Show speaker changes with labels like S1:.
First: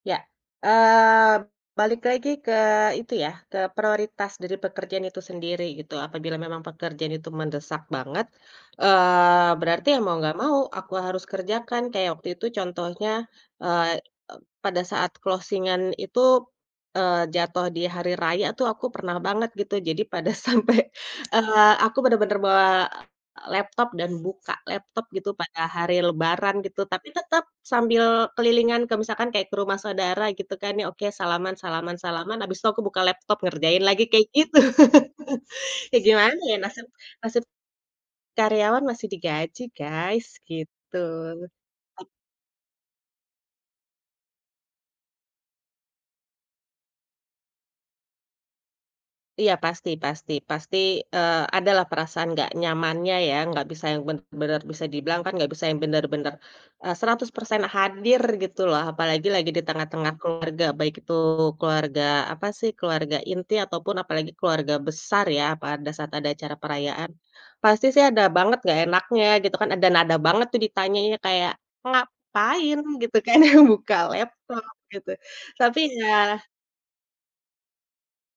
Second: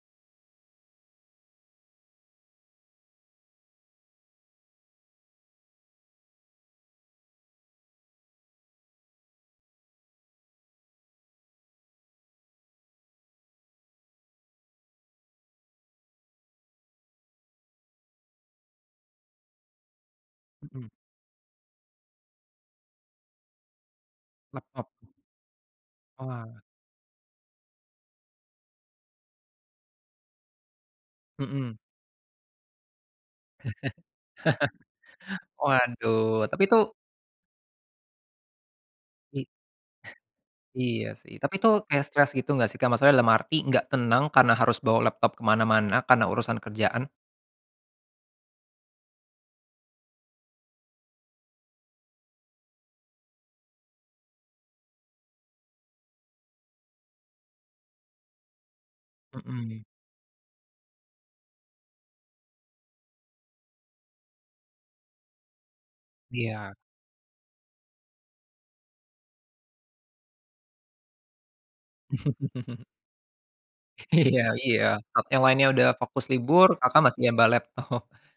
S1: Ya. Eee, balik lagi ke itu ya, ke prioritas dari pekerjaan itu sendiri gitu, apabila memang pekerjaan itu mendesak banget, eee, berarti ya mau nggak mau aku harus kerjakan, kayak waktu itu contohnya, eee, e pada saat closing-an itu, eee, jatuh di hari raya tuh aku pernah banget gitu, jadi pada sampai,
S2: Mhm.
S1: eee, aku bener-bener bawa, e laptop dan buka
S2: Laptop.
S1: laptop gitu pada hari lebaran
S2: Oalah.
S1: gitu, tapi tetap sambil kelilingan ke misalkan kayak ke rumah saudara gitu kan, ya oke salaman
S2: Mhm.
S1: salaman salaman habis itu aku buka laptop ngerjain lagi kayak gitu. Ya gimana
S2: Waduh
S1: ya
S2: tapi itu
S1: nasib nasib karyawan masih
S2: Li
S1: digaji guys, gitu.
S2: Iya sih, tapi itu kayak stres gitu nggak sih Kak? Maksudnya dalam arti nggak tenang karena harus bawa laptop ke mana-mana karena urusan kerjaan?
S1: Iya pasti pasti pasti, eee, ada lah perasaan nggak nyamannya ya, nggak bisa yang benar-benar, bisa dibilang kan gak bisa yang benar-benar, e 100% hadir gitu loh, apalagi lagi di
S2: Mhm.
S1: tengah-tengah keluarga, baik itu keluarga apa sih keluarga inti ataupun apalagi keluarga besar ya, pada saat ada acara
S2: Iya.
S1: perayaan. Pasti sih ada banget nggak enaknya gitu kan, ada nada banget tuh ditanyanya kayak "ngapain gitu kan buka
S2: Iya
S1: laptop"
S2: iya.
S1: gitu,
S2: Apa yang lainnya
S1: tapi
S2: udah fokus
S1: ya
S2: libur, Kakak masih yang bawa laptop.